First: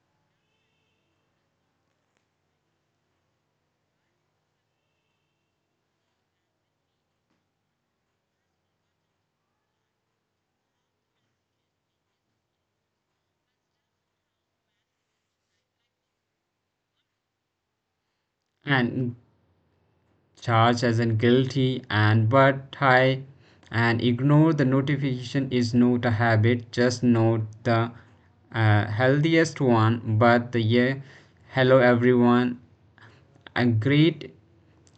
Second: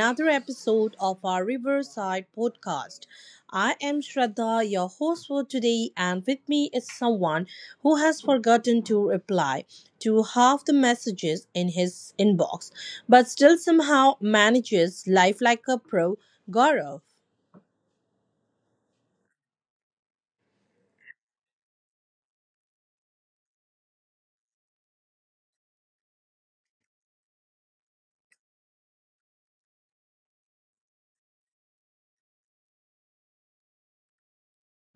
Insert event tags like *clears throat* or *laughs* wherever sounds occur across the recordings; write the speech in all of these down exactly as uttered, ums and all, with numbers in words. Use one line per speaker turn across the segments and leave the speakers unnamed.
another episode of our Riverside podcast. I am Shraddha, your host for today, and with me is someone who has forgotten to reply to half the messages in his inbox, but still somehow manages life like a pro, Gaurav.
And charged as an guilty and but high and ignore the notification is not a habit just note the uh, healthiest one but the yeah. Hello everyone. A great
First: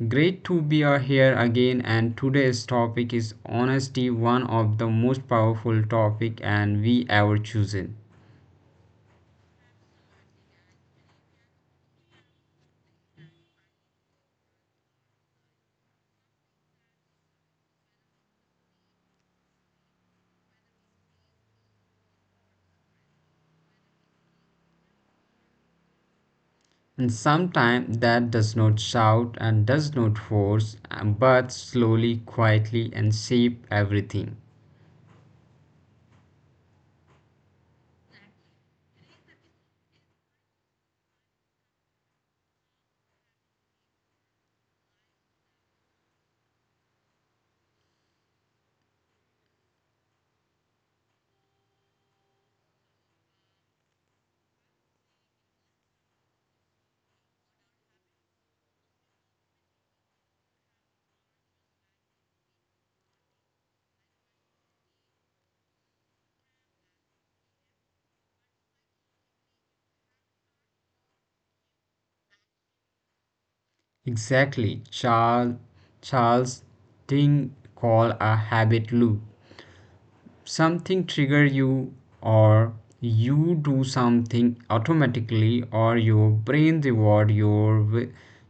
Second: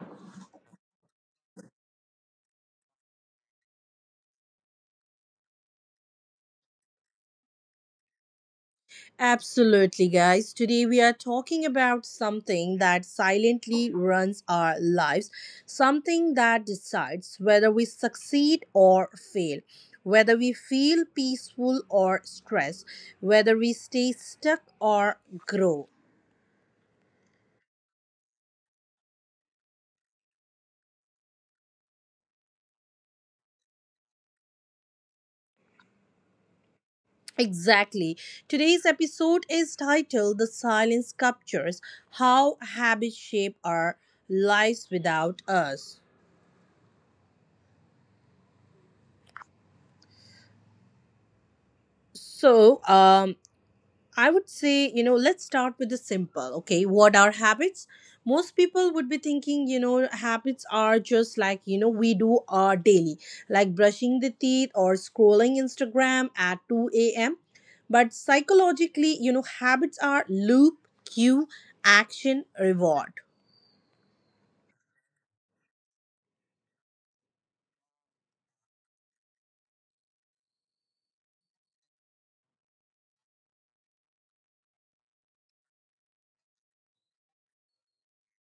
great to be here again, and today's topic is honesty, one of the most powerful topic and we ever chosen.
Absolutely, guys. Today we are talking about something that silently runs our lives, something that decides whether we succeed or fail, whether we feel peaceful or stressed, whether we stay stuck or grow.
And sometimes that does not shout and does not force, um, but slowly, quietly, and shape everything.
Exactly. Today's episode is titled The Silence Captures How Habits Shape Our Lives Without Us. So, um, I would say, you know, let's start with the simple. Okay, what are habits? Most people would be thinking, you know, habits are just like, you know, we do our daily, like brushing the teeth or scrolling Instagram at two a m. But psychologically, you know, habits are loop, cue, action, reward.
Exactly, Charles Charles Ting called a habit loop. Something trigger you, or you do something automatically, or your brain reward your wi-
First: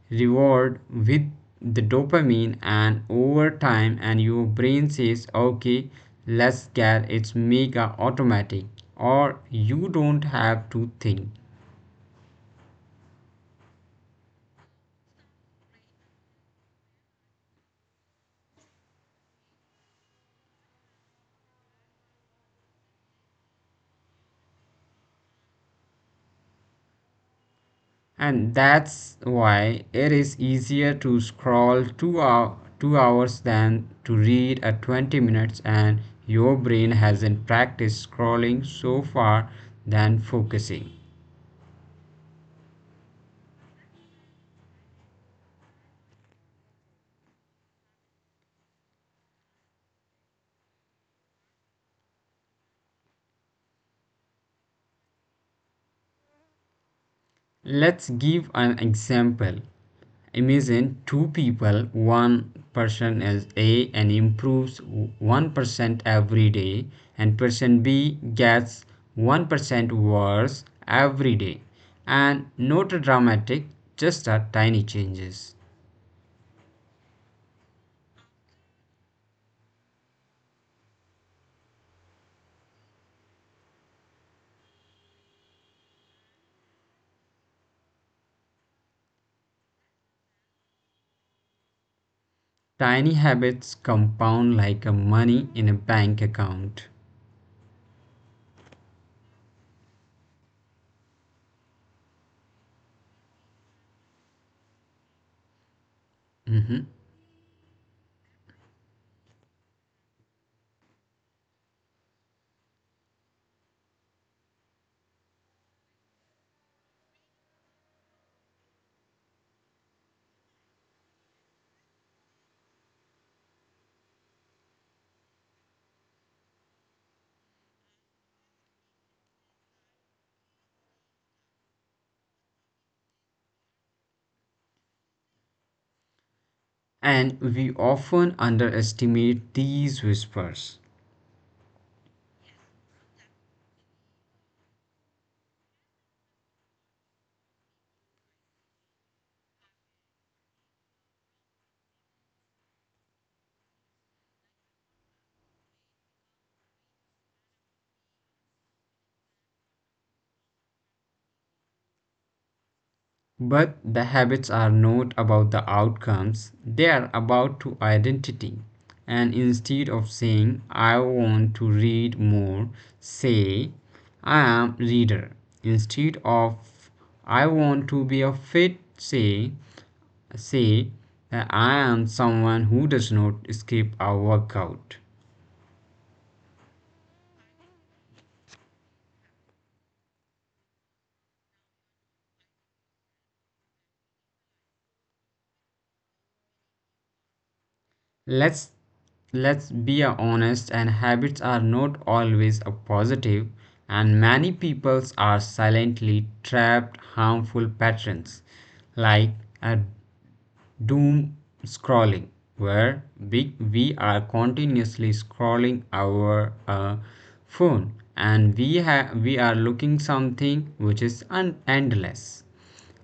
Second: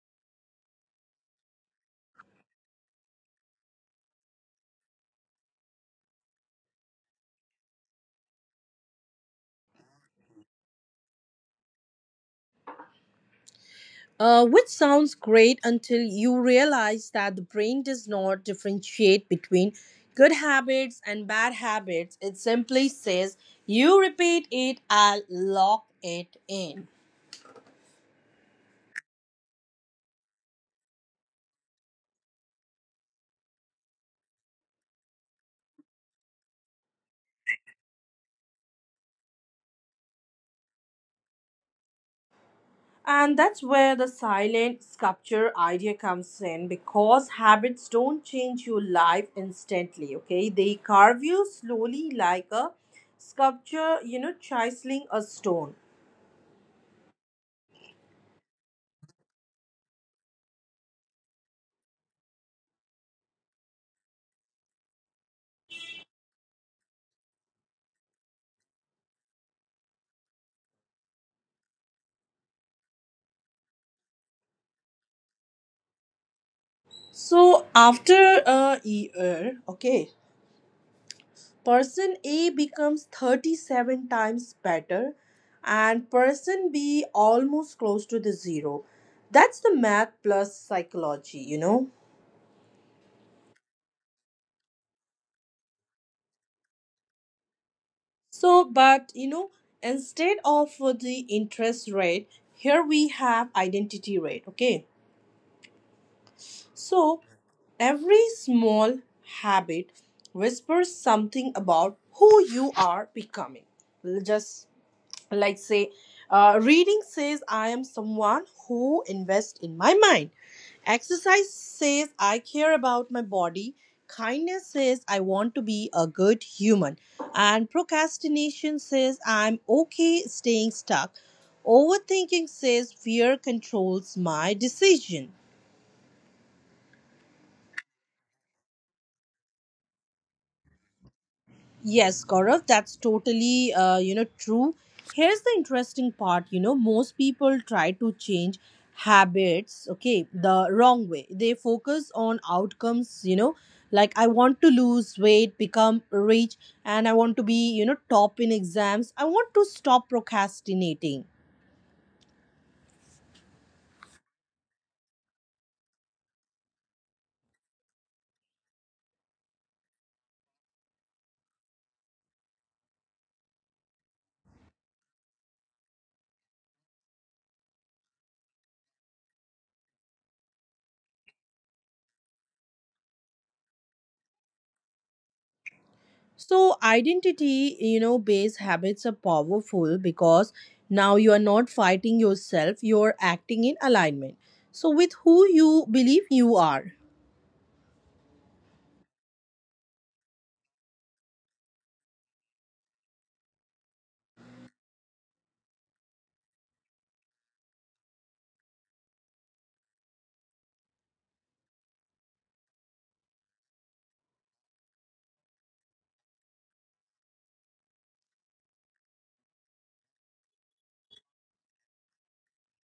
reward with the dopamine, and over time and your brain says okay, let's get it's mega automatic, or you don't have to think.
Uh, which sounds great until you realize that the brain does not differentiate between good habits and bad habits. It simply says, "You repeat it, I'll lock it in."
And that's why it is easier to scroll two, hour, two hours than to read a twenty minutes, and your brain hasn't practiced scrolling so far than focusing.
And that's where the silent sculpture idea comes in because habits don't change your life instantly, okay? They carve you slowly like a sculpture, you know, chiseling a stone.
Let's give an example. Imagine two people, one person as a and improves one percent every day, and person b gets one percent worse every day, and not dramatic, just a tiny changes.
So after a year, okay, person A becomes thirty-seven times better and person B almost close to the zero. That's the math plus psychology, you know.
Tiny habits compound like a money in a bank account.
So, but you know, instead of uh, the interest rate, here we have identity rate, okay?
Mhm.
So, every small habit whispers something about who you are becoming. Just like, say, uh, reading says I am someone who invests in my mind. Exercise says I care about my body. Kindness says I want to be a good human. And procrastination says I'm okay staying stuck. Overthinking says fear controls my decision.
And we often underestimate these whispers.
Yes, Gaurav, that's totally uh, you know true. Here's the interesting part. You know, most people try to change habits. Okay, the wrong way. They focus on outcomes. You know, like I want to lose weight, become rich, and I want to be you know top in exams. I want to stop procrastinating.
But the habits are not about the outcomes, they are about to identity. And instead of saying, I want to read more, say, I am reader. Instead of, I want to be a fit, say, say that I am someone who does not skip a workout.
So, identity, you know, based habits are powerful because now you are not fighting yourself, you're acting in alignment. So, with who you believe you are.
Let's let's be honest, and habits are not always a positive, and many peoples are silently trapped harmful patterns, like a doom scrolling, where we, we are continuously scrolling our uh, phone, and we have we are looking something which is un- endless.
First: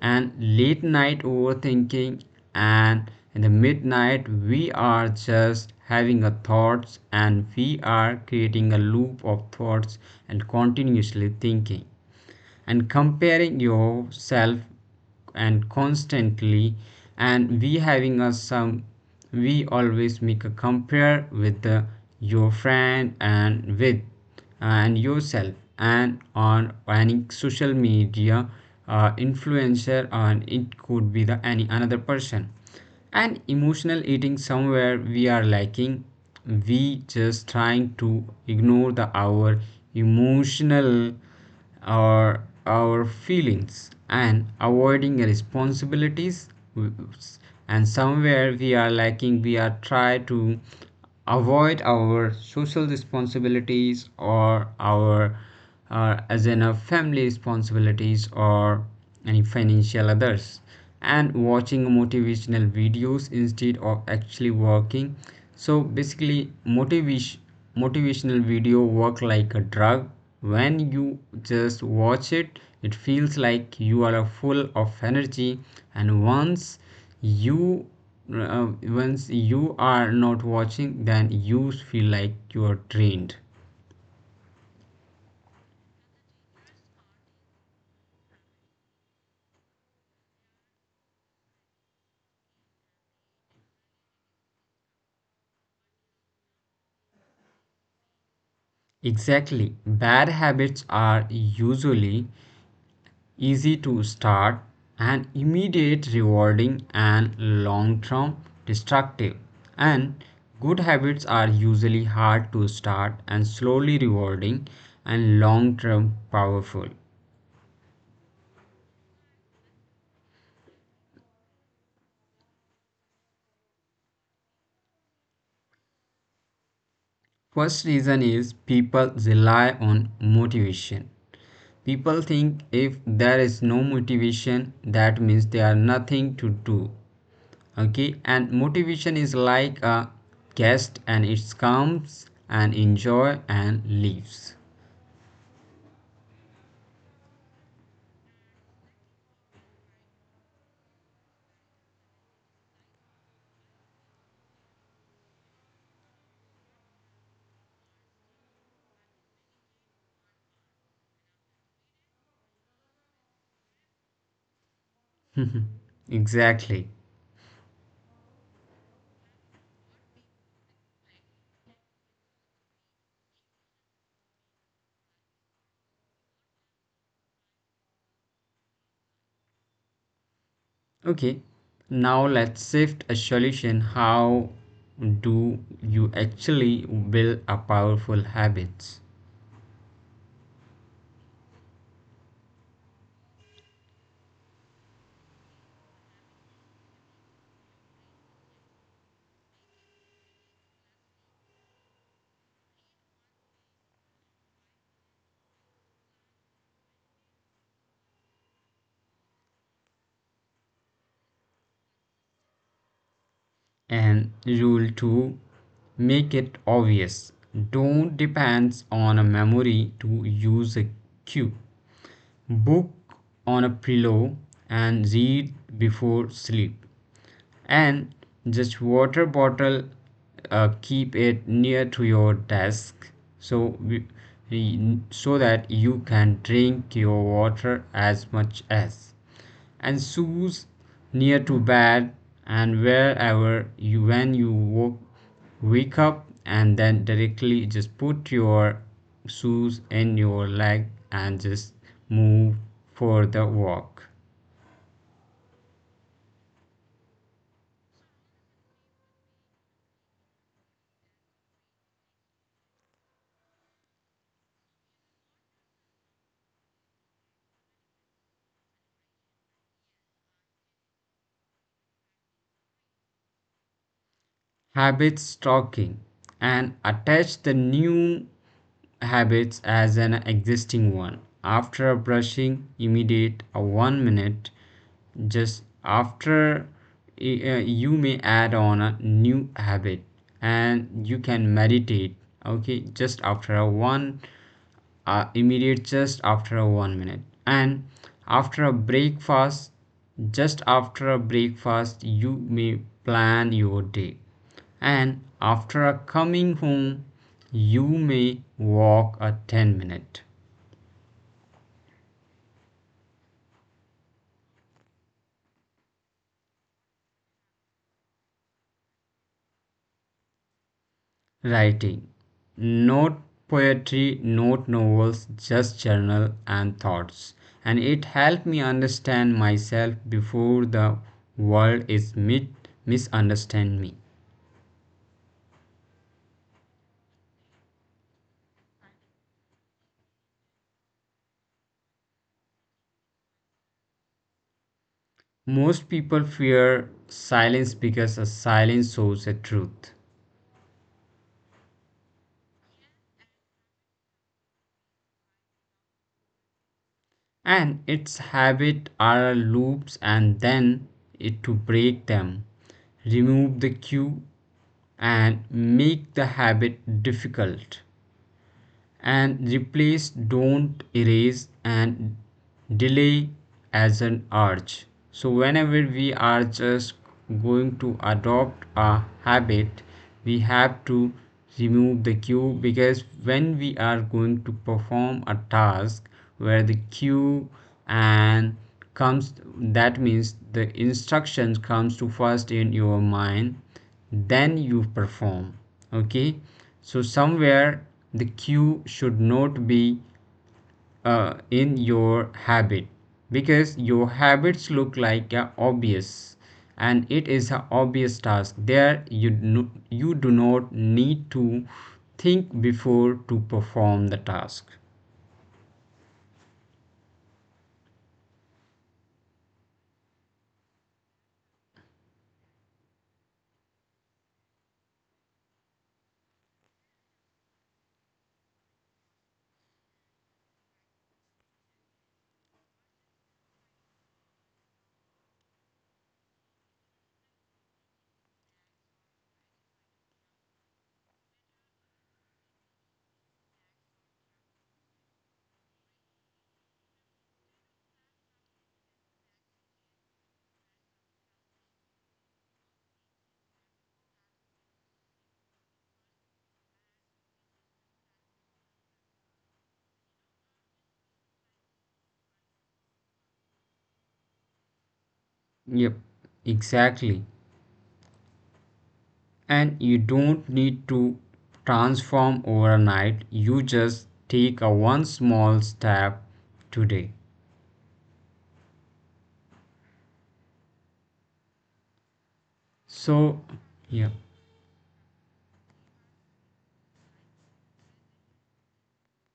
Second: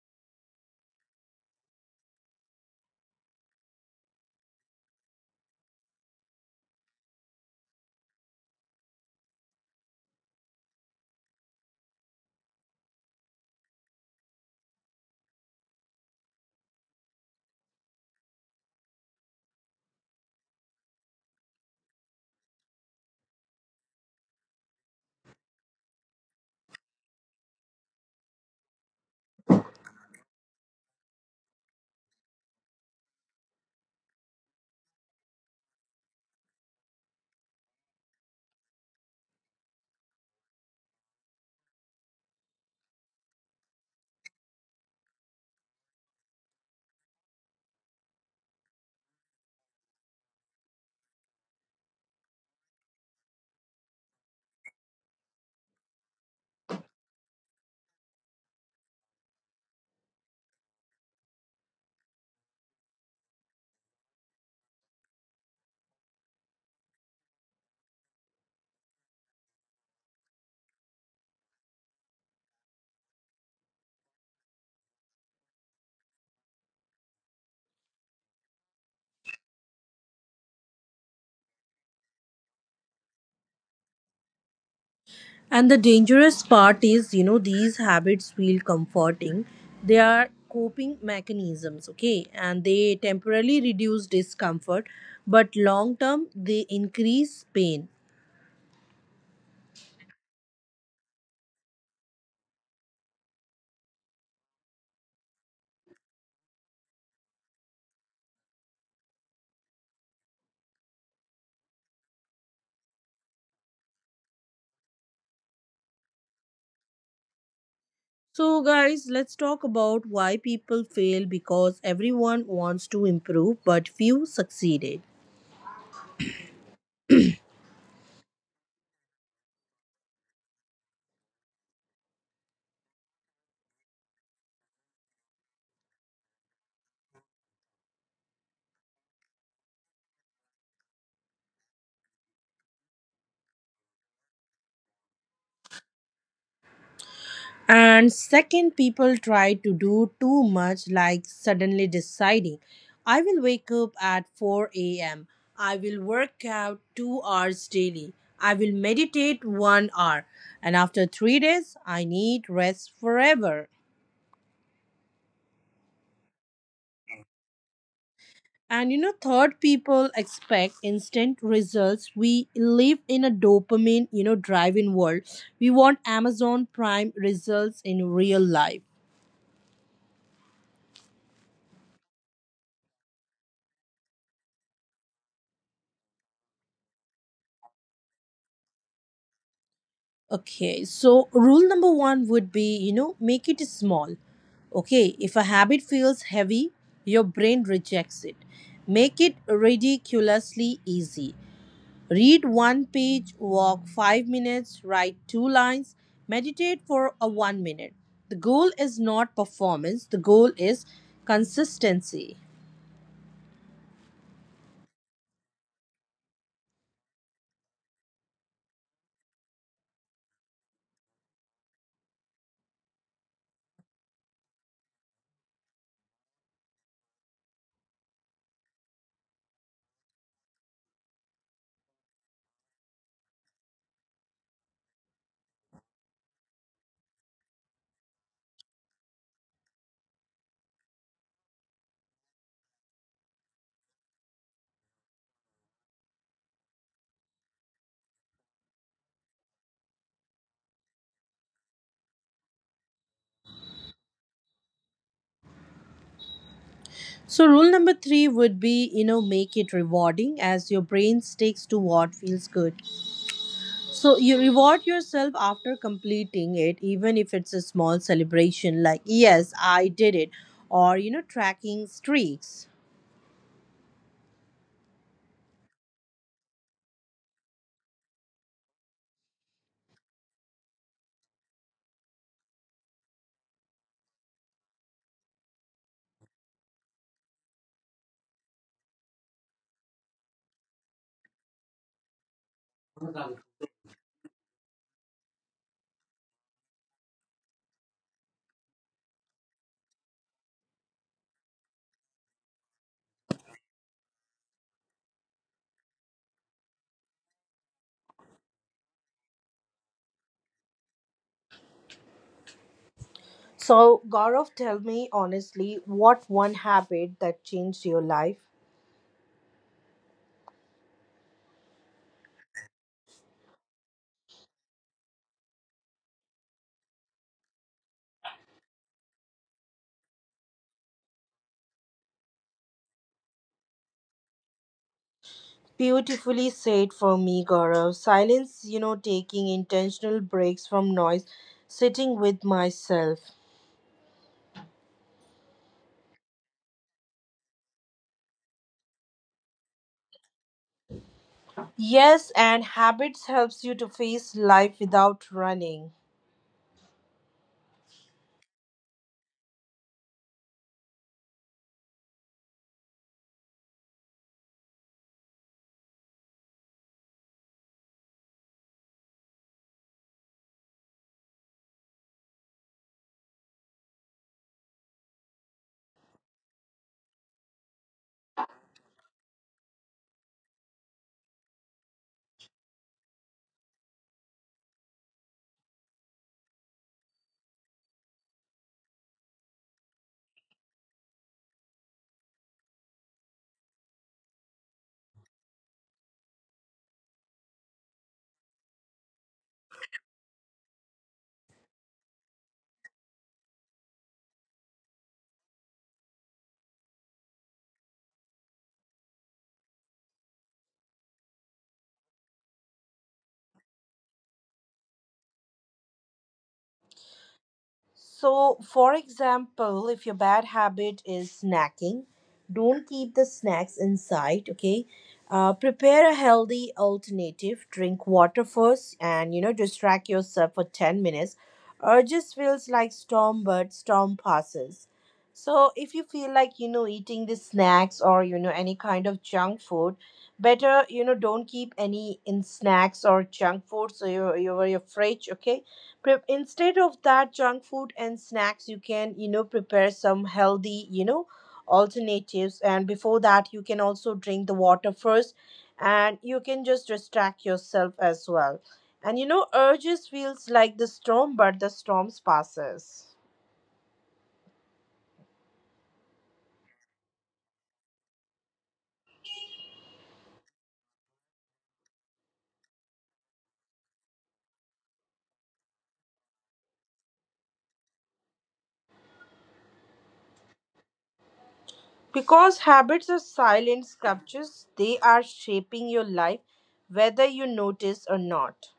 And late night overthinking, and in the midnight we are just having a thoughts and we are creating a loop of thoughts and continuously thinking and comparing yourself and constantly, and we having a some, we always make a compare with the, your friend and with and yourself, and on any social media uh, influencer, and it could be the any another person. And emotional eating, somewhere we are lacking, we just trying to ignore the our emotional or our feelings. And avoiding responsibilities, and somewhere we are lacking, we are try to avoid our social responsibilities or our uh, as in our family responsibilities, or any financial others. And watching motivational videos instead of actually working. So basically motivation motivational video work like a drug. When you just watch it, it feels like you are uh, full of energy, and once you uh, once you are not watching, then you feel like you are trained.
And the dangerous part is, you know, these habits feel comforting. They are coping mechanisms, okay, and they temporarily reduce discomfort, but long term they increase pain.
Exactly, bad habits are usually easy to start and immediate rewarding and long term destructive, and good habits are usually hard to start and slowly rewarding and long term powerful.
So, guys, let's talk about why people fail because everyone wants to improve, but few succeeded.
First reason is people rely on motivation. People think if there is no motivation, that means there are nothing to do. Okay, and motivation is like a guest, and it comes and enjoy and leaves.
And second, people try to do too much, like suddenly deciding, I will wake up at four a m, I will work out two hours daily, I will meditate one hour, and after three days, I need rest forever.
*laughs* Exactly.
And you know, third, people expect instant results. We live in a dopamine, you know, drive-in world. We want Amazon Prime results in real life.
Okay, now let's shift a solution. How do you actually build a powerful habits?
Okay, so rule number one would be, you know, make it small. Okay, if a habit feels heavy, your brain rejects it. Make it ridiculously easy. Read one page, walk five minutes, write two lines, meditate for a one minute. The goal is not performance, the goal is consistency.
And rule two, make it obvious. Don't depend on a memory, to use a cue. Book on a pillow and read before sleep. And just water bottle, uh, keep it near to your desk, so we- we- so that you can drink your water as much as. And shoes near to bed, and wherever you when you woke, wake up and then directly just put your shoes in your leg and just move for the walk.
So, rule number three would be you know, make it rewarding as your brain sticks to what feels good. So, you reward yourself after completing it, even if it's a small celebration like, yes, I did it, or you know, tracking streaks.
Habit stocking, and attach the new habits as an existing one, after brushing immediate a one minute, just after uh, you may add on a new habit. And you can meditate, okay, just after a one, uh, immediate just after a one minute. And after a breakfast, just after a breakfast you may plan your day. And after a coming home, you may walk a ten minute.
So, Gaurav, tell me honestly, what one habit that changed your life?
Writing, not poetry, not novels, just journal and thoughts, and it helped me understand myself before the world is mit- misunderstand me.
Beautifully said for me, Gaurav. Silence, you know, taking intentional breaks from noise, sitting with myself.
Most people fear silence, because a silence shows a truth.
Yes, and habits helps you to face life without running.
And its habit are loops, and then it to break them. Remove the cue and make the habit difficult, and replace, don't erase, and delay as an urge. So whenever we are just going to adopt a habit, we have to remove the cue, because when we are going to perform a task, where the cue and comes, that means the instruction comes to first in your mind, then you perform. Okay, so somewhere the cue should not be uh, in your habit, because your habits look like a obvious, and it is an obvious task there. You no, you do not need to think before to perform the task.
So, for example, if your bad habit is snacking, don't keep the snacks inside, okay? Uh, prepare a healthy alternative. Drink water first and, you know, distract yourself for ten minutes. Urges feels like storm, but storm passes. So, if you feel like, you know, eating the snacks or, you know, any kind of junk food, better, you know, don't keep any in snacks or junk food. So, you're, you're afraid, okay? Prep instead of that junk food and snacks, you can you know prepare some healthy you know alternatives. And before that, you can also drink the water first, and you can just distract yourself as well. And you know, urges feels like the storm, but the storms passes.
Yep, exactly. And you don't need to transform overnight, you just take a one small step today.
Because
So
habits are
yeah.
silent sculptures, they are shaping your life, whether you notice or not.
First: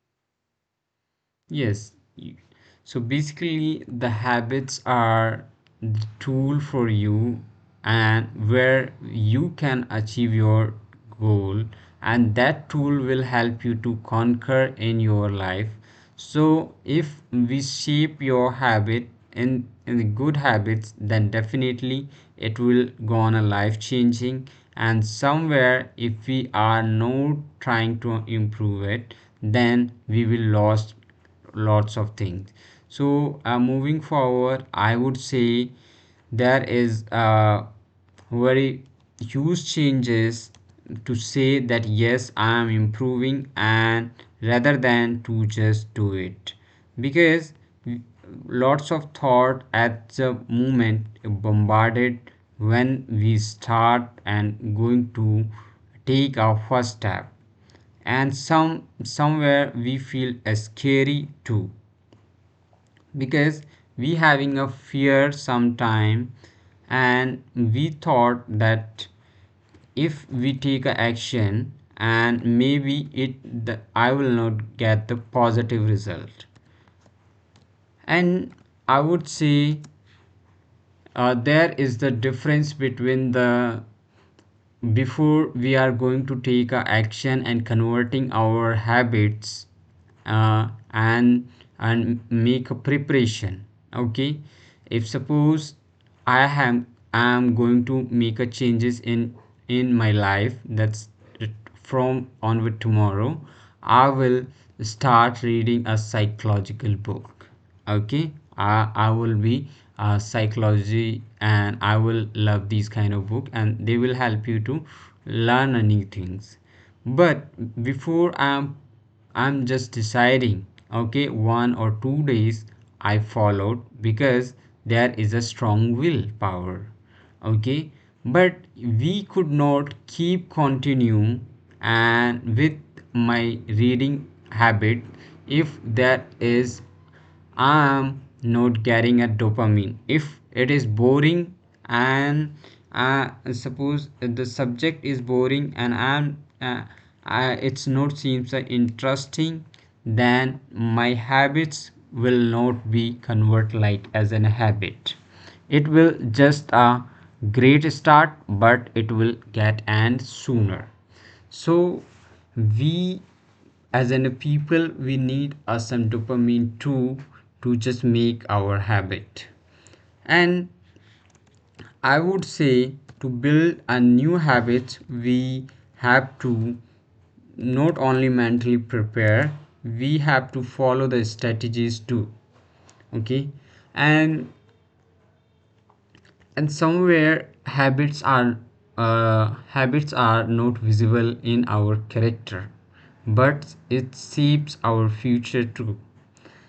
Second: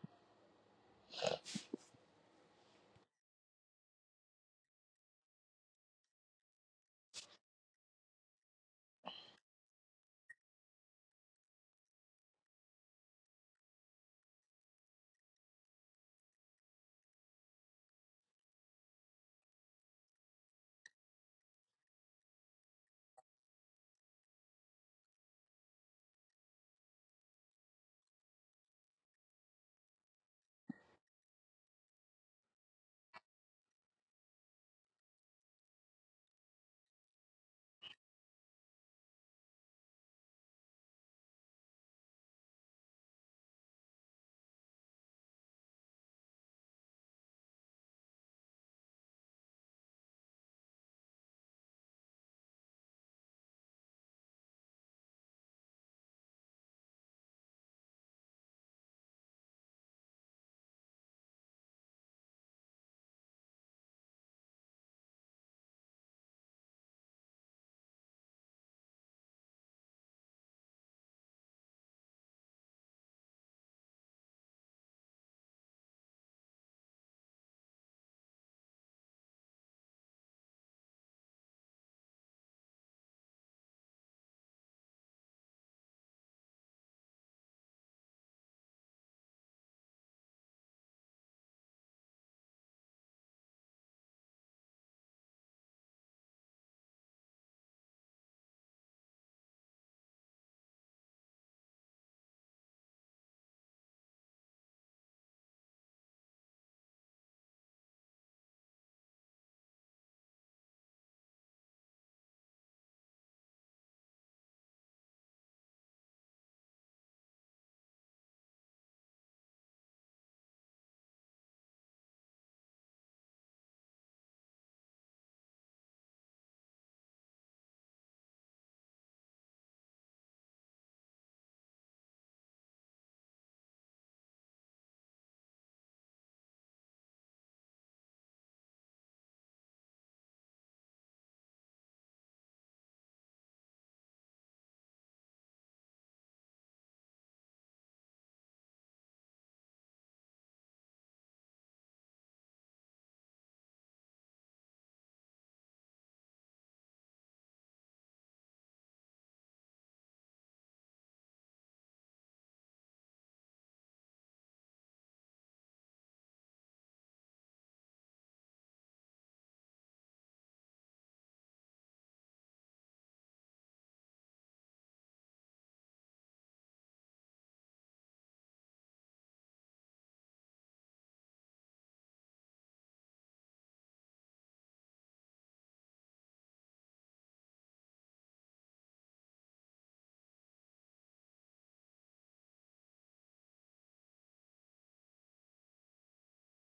Yes. y- So basically, the habits are the tool for you, and where you can achieve your goal, and that tool will help you to conquer in your life. So if we shape your habit in, in the good habits, then definitely it will go on a life changing. And somewhere, if we are not trying to improve it, then we will lost lots of things. So uh, moving forward, I would say there is a very huge changes to say that yes I am improving, and rather than to just do it, because lots of thought at the moment bombarded when we start and going to take our first step. And some somewhere we feel uh, scary too, because we having a fear sometime. And we thought that if we take a action, and maybe it the, I will not get the positive result. And I would say uh, there is the difference between the before we are going to take a action and converting our habits, uh, and and make a preparation. Okay, if suppose i am i am going to make a changes in in my life, that's that from onward tomorrow, I will start reading a psychological book. Okay, I, I will be uh, psychology, and I will love these kind of book, and they will help you to learn new things. But before I'm I'm just deciding, okay, one or two days I followed because there is a strong willpower, okay, but we could not keep continue. And with my reading habit, if that is I am not getting a dopamine, if it is boring, and uh, suppose the subject is boring, and i'm uh, I, it's not seems uh, interesting. Then my habits will not be convert like as an habit, it will just a great start, but it will get end sooner. So we as in a people we need uh, some dopamine too, to just make our habit. And I would say, to build a new habit, we have to not only mentally prepare, we have to follow the strategies too. Okay, and and somewhere habits are uh, habits are not visible in our character, but it shapes our future too.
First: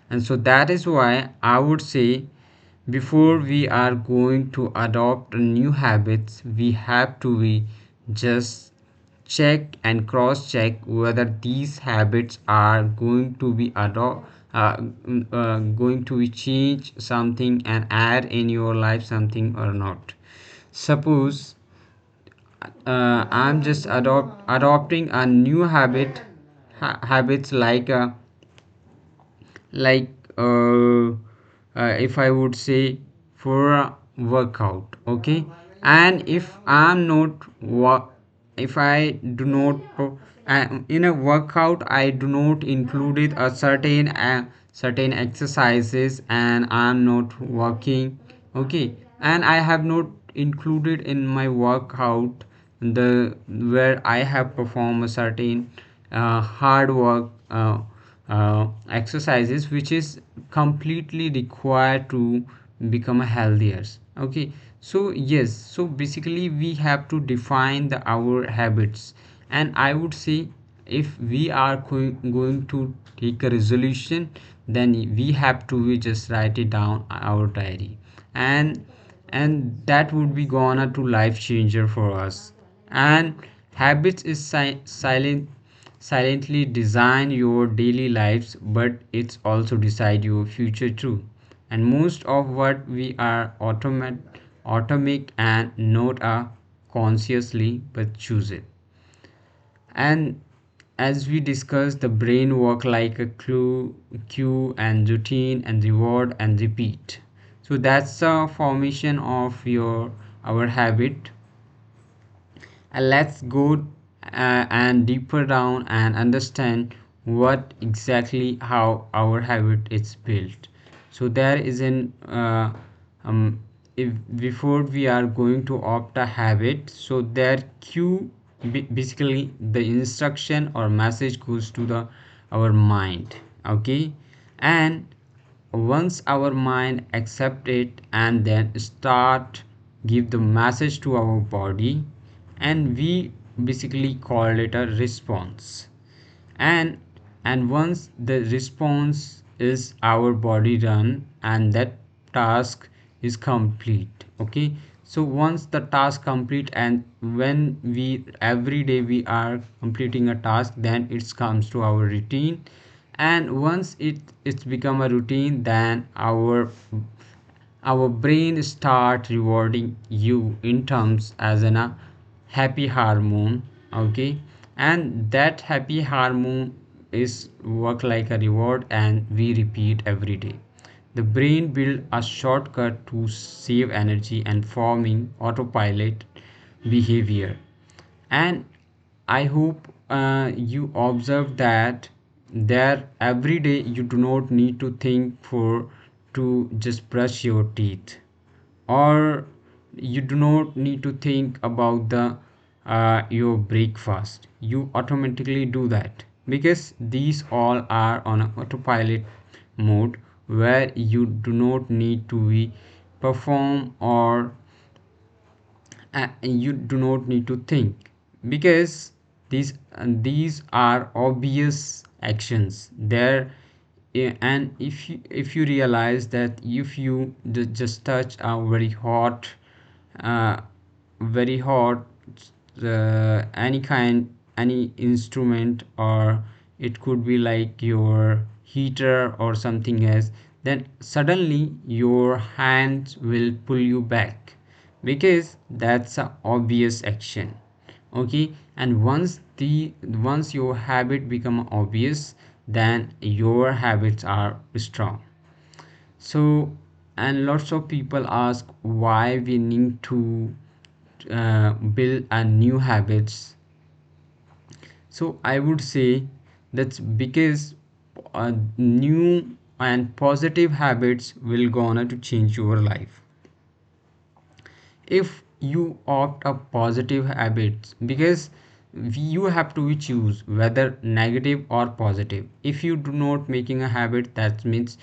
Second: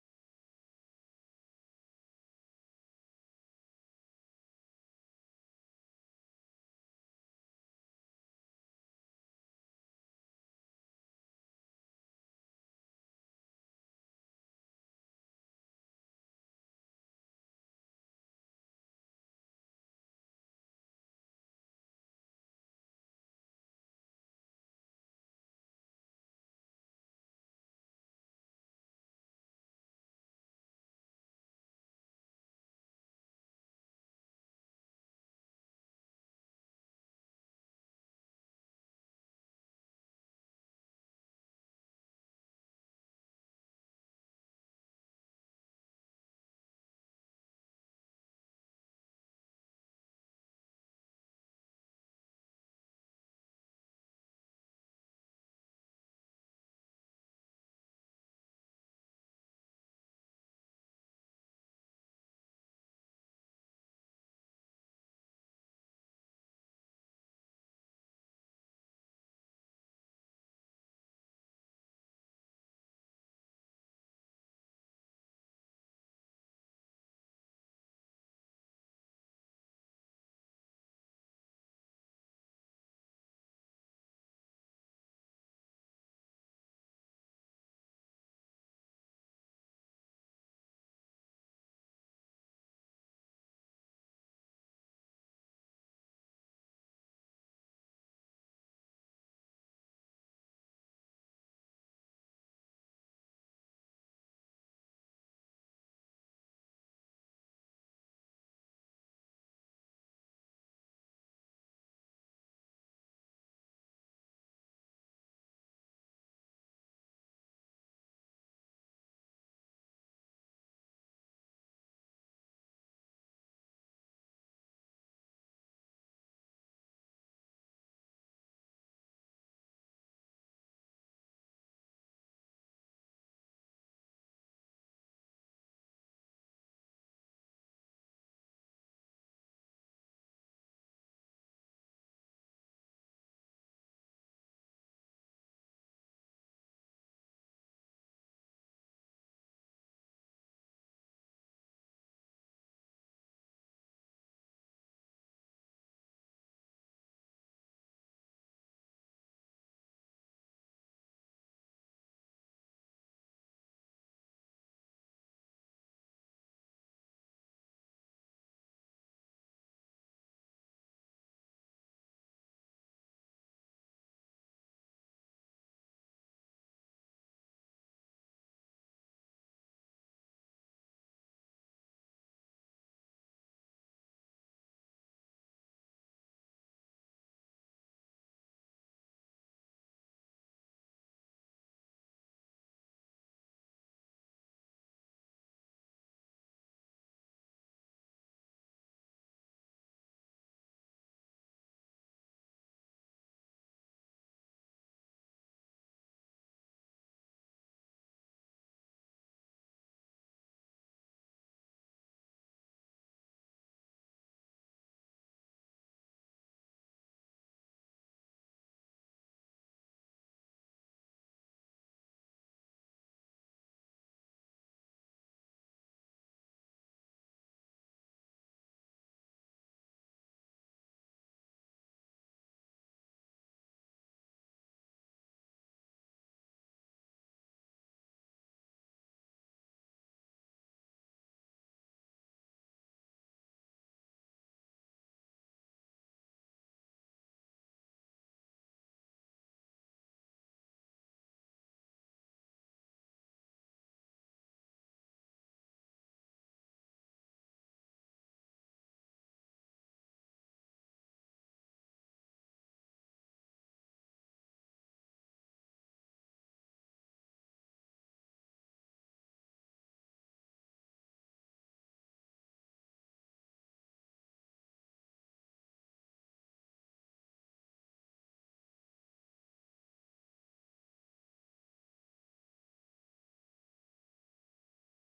And so that is why I would say, before we are going to adopt a new habits, we have to be just check and cross check whether these habits are going to be ado- uh, mm, uh, going to be change something and add in your life something or not. Suppose uh, i'm just adopt adopting a new habit, ha- habits like uh, like uh, uh, if I would say for a workout, okay. And if I'm not wa- if I do not uh, in a workout I do not included a certain uh, certain exercises, and I'm not working, okay. And I have not included in my workout the where I have performed a certain uh, hard work uh, uh, exercises, which is completely required to become healthier, okay. So yes, so basically we have to define the our habits. And I would say, if we are going, going to take a resolution, then we have to we just write it down our diary, and and that would be gonna to life changer for us. And habits is si- silent, silently design your daily lives, but it's also decide your future too. And most of what we are automate automatic and not are consciously but choose it. And as we discussed, the brain work like a clue, cue, and routine, and reward, and repeat. So that's the formation of your our habit. Uh, let's go uh, and deeper down and understand what exactly how our habit is built. So there is an uh, um, if before we are going to opt a habit, so there cue, ba- basically the instruction or message goes to the our mind. Okay, and once our mind accept it and then start give the message to our body and we basically call it a response and and once the response is our body done and that task is complete. Okay, so once the task complete and when we every day we are completing a task, then it comes to our routine. And once it it's become a routine, then our our brain start rewarding you in terms as an a happy hormone. Okay, and that happy hormone is work like a reward and we repeat every day. The brain build a shortcut to save energy and forming autopilot behavior. And I hope uh, you observe that there every day you do not need to think for to just brush your teeth, or you do not need to think about the uh, your breakfast, you automatically do that because these all are on a autopilot mode, where you do not need to be perform or uh, you do not need to think because these and these are obvious actions there. Yeah, and if you, if you realize that if you ju- just touch a very hot uh, very hot uh, any kind, any instrument, or it could be like your heater or something else, then suddenly your hands will pull you back because that's a obvious action. Okay, and once the once your habit become obvious, then your habits are strong. So and lots of people ask why we need to uh, build a new habits. So I would say that's because uh, new and positive habits will gonna to change your life if you opt a positive habits, because you have to choose whether negative or positive. If you do not making a habit, that means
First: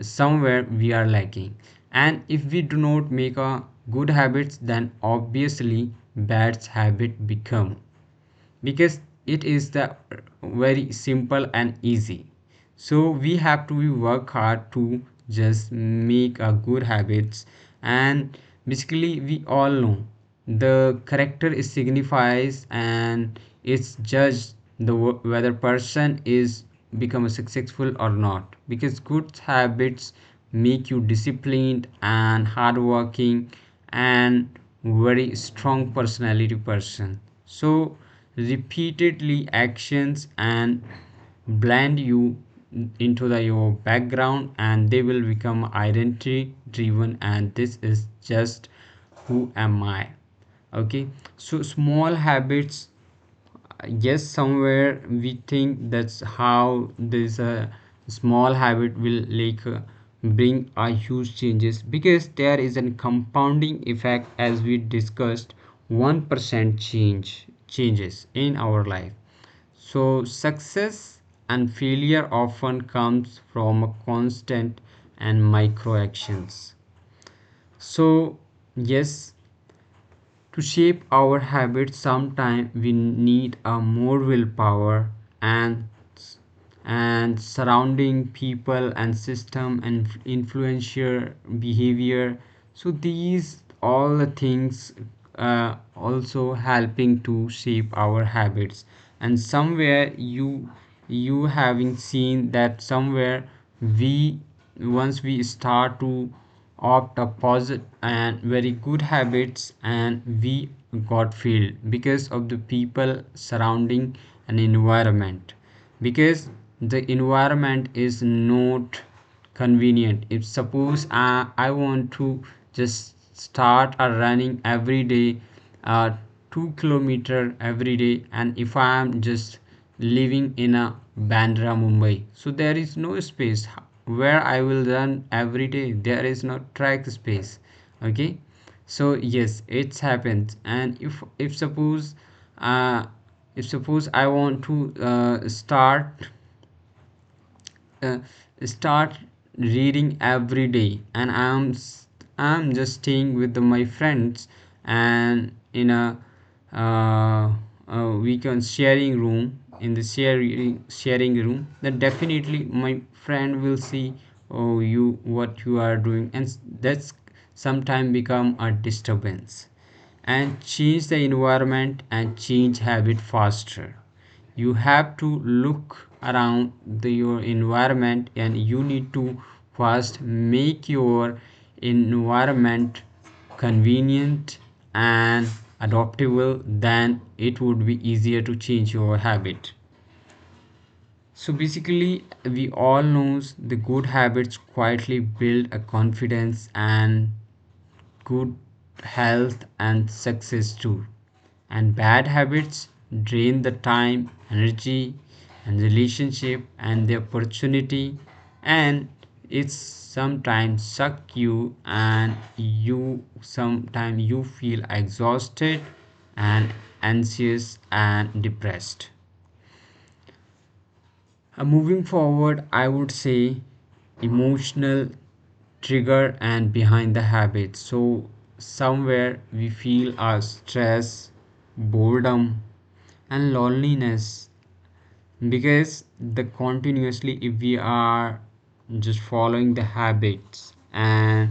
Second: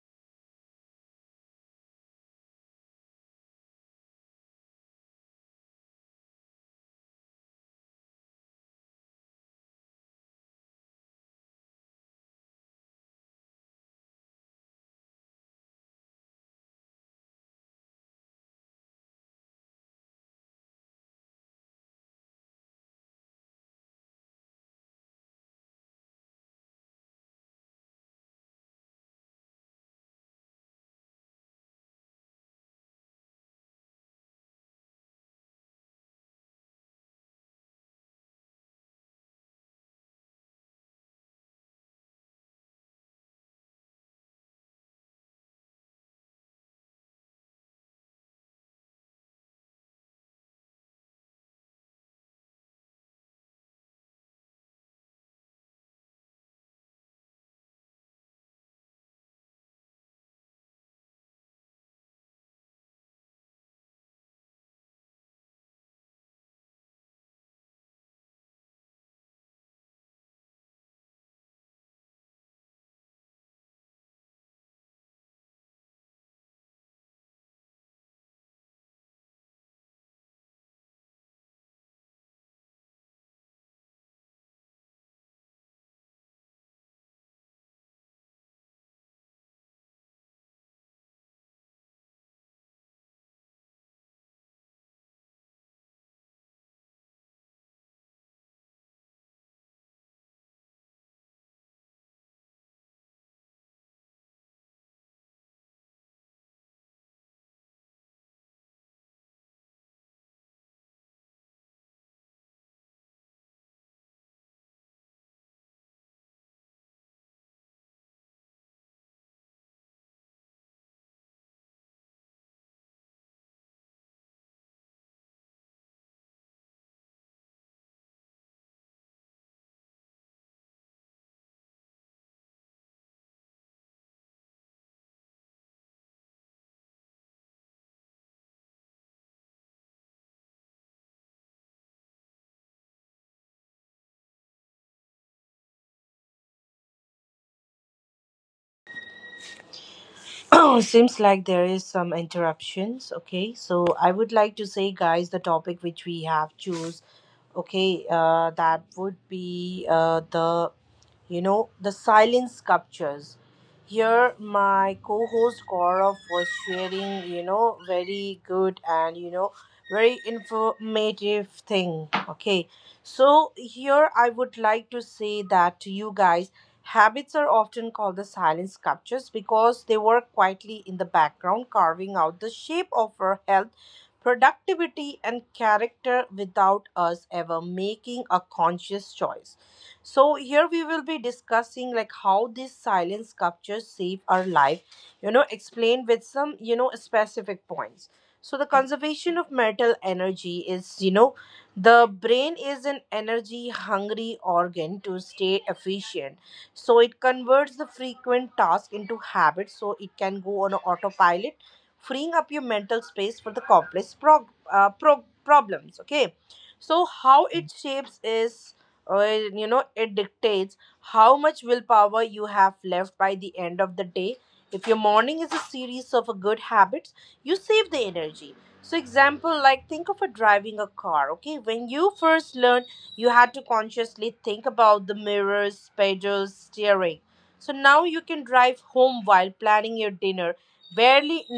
somewhere we are lacking. And if we do not make a good habits, then obviously bad habit become because it is the very simple and easy. So we have to work hard to just make a good habits. And basically we all know the character is signifies and it's judged the wo- whether person is become a successful or not, because good habits make you disciplined and hardworking and very strong personality person. So repeatedly actions and blend you into the your background and they will become identity driven, and this is just who am I. Okay, so small habits, yes, somewhere we think that's how this uh, small habit will like uh, bring a huge changes because there is a compounding effect, as we discussed, one percent change changes in our life. So success and failure often comes from a constant and micro actions. So yes, to shape our habits, sometimes we need a more willpower and and surrounding people and system and influencer behavior. So these all the things uh, also helping to shape our habits. And somewhere you you having seen that somewhere we once we start to opt a positive and very good habits and we got failed because of the people surrounding an environment, because the environment is not convenient. If suppose i, I want to just start a running every day, uh, two kilometer every day, and if I am just living in a Bandra, Mumbai. So there is no space where I will run every day. There is no track space. Okay, so yes, it's happened. And if if suppose uh, if suppose I want to uh, start uh, start reading every
*clears throat*
day
Seems
and
like there
i'm
is
s-
some
I'm just
interruptions.
staying
Okay,
with
so
my
I would
friends
like to say, guys, the
and
topic
in
which
a
we have choose,
uh, uh,
okay,
we
uh,
can
that would
sharing room
be
in the
uh, the,
sharing sharing
you
room,
know, the
then
silent
definitely my
sculptures.
friend will see
Here,
oh
my
you
co-host
what you are
Gaurav
doing and
was
s- that's
sharing, you know,
sometime
very
become a
good and you know,
disturbance.
very
And change the
informative
environment
thing.
and
Okay,
change habit
so
faster,
here I would
you
like to
have to
say that to
look
you guys,
around the,
habits
your
are often called the
environment, and
silent
you need
sculptures
to
because they
first
work quietly
make
in the
your
background, carving out the shape
environment
of our health,
convenient
productivity, and
and
character
adaptable,
without
then
us ever
it would be
making a
easier to change
conscious
your
choice.
habit.
So, here we will be
So
discussing like
basically,
how
we
these
all
silent
knows the
sculptures
good
save our
habits
life,
quietly
you know,
build a
explained with some,
confidence
you know,
and
specific points. So,
good
the conservation of
health
mental
and
energy
success
is,
too.
you know,
And
the
bad
brain is
habits
an
drain
energy
the time,
hungry organ
energy,
to stay
and
efficient,
relationship
so
and the
it converts the
opportunity,
frequent task
and
into habits
it's
so it can go on a
sometimes suck
autopilot,
you
freeing
and
up your mental
you
space for the complex
sometimes you
prog-
feel
uh, pro-
exhausted
problems, okay.
and
So how it
anxious
shapes
and
is,
depressed.
uh, you know it dictates how much
Uh, moving
willpower you have
forward, I
left
would
by the
say
end of the day. If your
emotional
morning is a series of uh,
trigger
good
and
habits,
behind the
you
habit.
save the
So
energy. So,
somewhere
example
we
like, think of
feel
a
our
driving a car,
stress,
okay? When you first
boredom,
learn, you had to
and
consciously
loneliness,
think about the mirrors,
because the
pedals, steering.
continuously if
So
we
now you can
are
drive home
just
while
following the
planning your dinner,
habits
barely
and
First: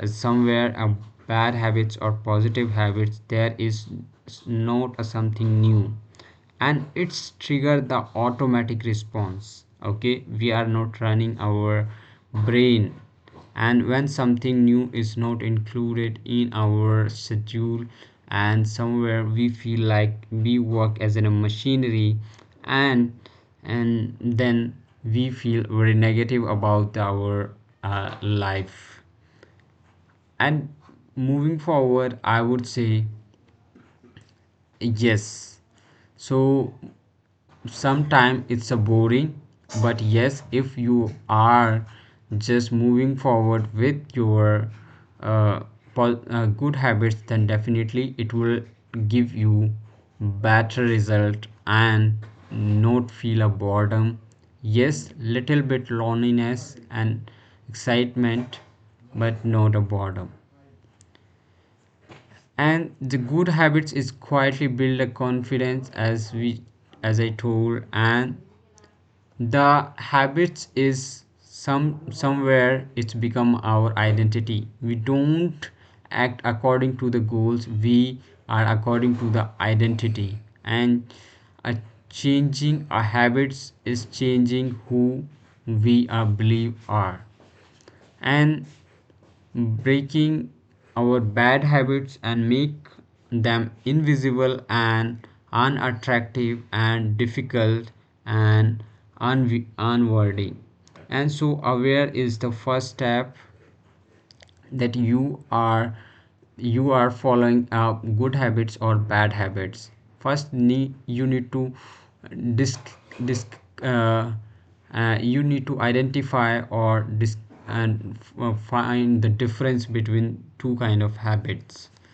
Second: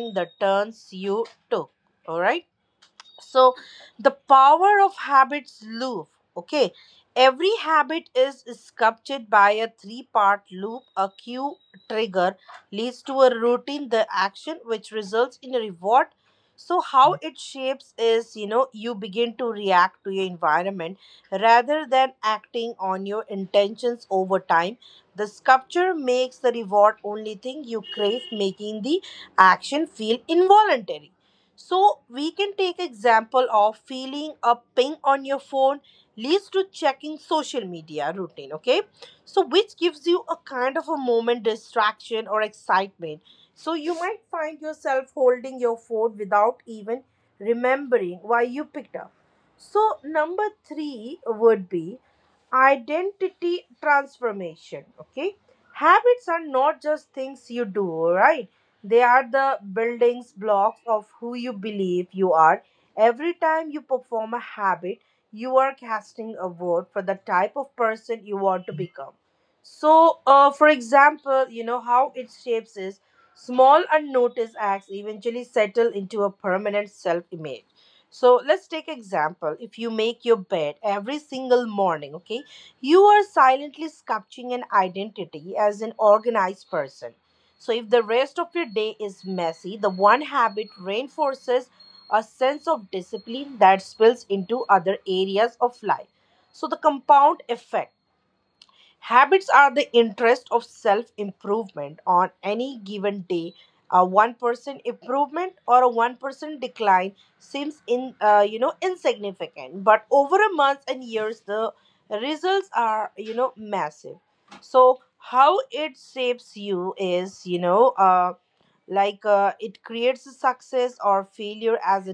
uh,
the
somewhere a
turns you
bad
took.
habits or
All right.
positive habits,
So,
there is
the power
not
of
a something
habits
new,
loop. Okay,
and it's
every
trigger the
habit is
automatic
sculpted
response.
by a three
Okay,
part
we are
loop.
not
A
running
cue
our
trigger
brain,
leads to a
and
routine,
when
the action
something new
which
is
results
not
in a reward.
included in
So,
our
how it
schedule
shapes is, you know,
and
you
somewhere
begin to
we feel
react to your
like we
environment
work as in a
rather than
machinery,
acting on
and
your intentions
and
over
then
time. The
we feel very
sculpture makes
negative
the reward
about
only
our
thing you
uh,
crave, making the
life.
action feel
And
involuntary.
moving
So
forward
we
I
can
would
take
say
example of feeling a ping
yes,
on your phone
so
leads to checking social media
sometimes
routine,
it's a
okay?
boring,
So which
but
gives you a
yes, if
kind of
you
a moment
are
distraction or
just moving
excitement.
forward
So you
with
might find
your
yourself holding
uh,
your phone
po- uh,
without
good
even
habits, then definitely
remembering
it
why
will
you picked up.
give you
So, number
better
three
result
would be
and not feel a
identity
boredom,
transformation,
yes,
okay.
little bit
Habits are
loneliness
not just
and
things you do, right.
excitement,
They are
but
the
not a boredom.
buildings blocks of who you believe you are.
And the
Every
good
time you
habits is
perform a
quietly
habit,
build a
you are
confidence, as
casting a
we
vote for the
as I
type of
told,
person you
and
want to become.
the
So, uh,
habits
for
is
example, you know how
some
it shapes
somewhere
is,
it's become
small
our
unnoticed
identity.
acts
We
eventually
don't
settle into a
act
permanent
according to the
self image.
goals we
So,
are
let's take
according to the
example, if you make your
identity.
bed
And
every single
a
morning, okay,
changing
you
our
are
habits
silently
is
sculpting an
changing who
identity as an
we are
organized
believe
person.
are.
So, if the rest of your
And
day is messy, the one
breaking
habit
our bad
reinforces
habits
a
and
sense
make
of discipline
them
that spills
invisible
into other
and
areas of life.
unattractive
So, the
and
compound
difficult
effect.
and
Habits
unwi-
are the interest
unworthy.
of self
And so
improvement
aware
on
is the
any
first
given
step
day. A one percent
that you
improvement or a
are
one percent
you are
decline
following
seems
uh,
in
good
uh, you know
habits or bad habits.
insignificant, but over a
First
month
need
and
you
years,
need to
the results
disc
are you know
disc uh,
massive. So
uh, you
how
need to
it shapes
identify
you
or disc
is, you know
and f-
uh,
uh, find
like,
the
uh, it
difference
creates a
between two
success
kind of
or failure
habits
as a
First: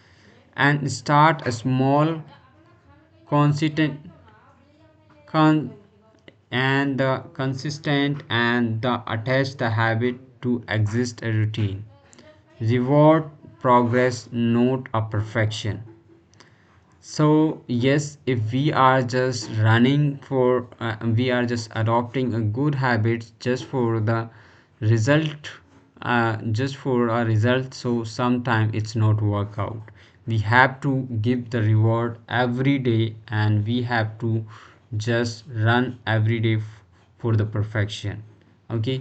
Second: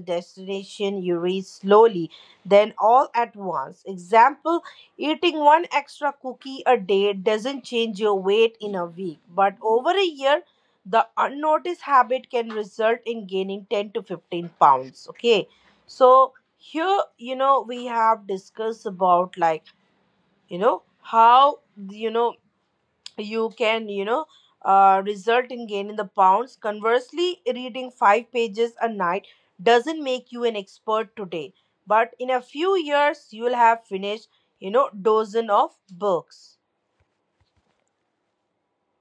and
destination you reach
start a
slowly,
small
then all at once.
consistent
Example, eating one
con
extra cookie a
and
day
the
doesn't change your
consistent
weight in
and
a
the
week, but
attach the
over a year
habit to
the
exist a
unnoticed
routine
habit can result in
reward
gaining ten to
progress,
15
not a
pounds okay.
perfection.
So here
So
you know we
yes,
have
if we
discussed
are
about
just
like,
running
you
for
know
uh, we are
how
just
you
adopting
know
a good habit
you
just
can
for
you
the
know uh, result
result
in gain in the
uh,
pounds.
just for a
Conversely,
result,
reading
so
five
sometimes
pages a
it's not
night
work out.
doesn't make
We
you an
have to
expert
give
today,
the
but
reward
in a few
every day,
years you'll
and we
have
have
finished
to
you know
just
dozen of
run every
books.
day for the perfection. Okay.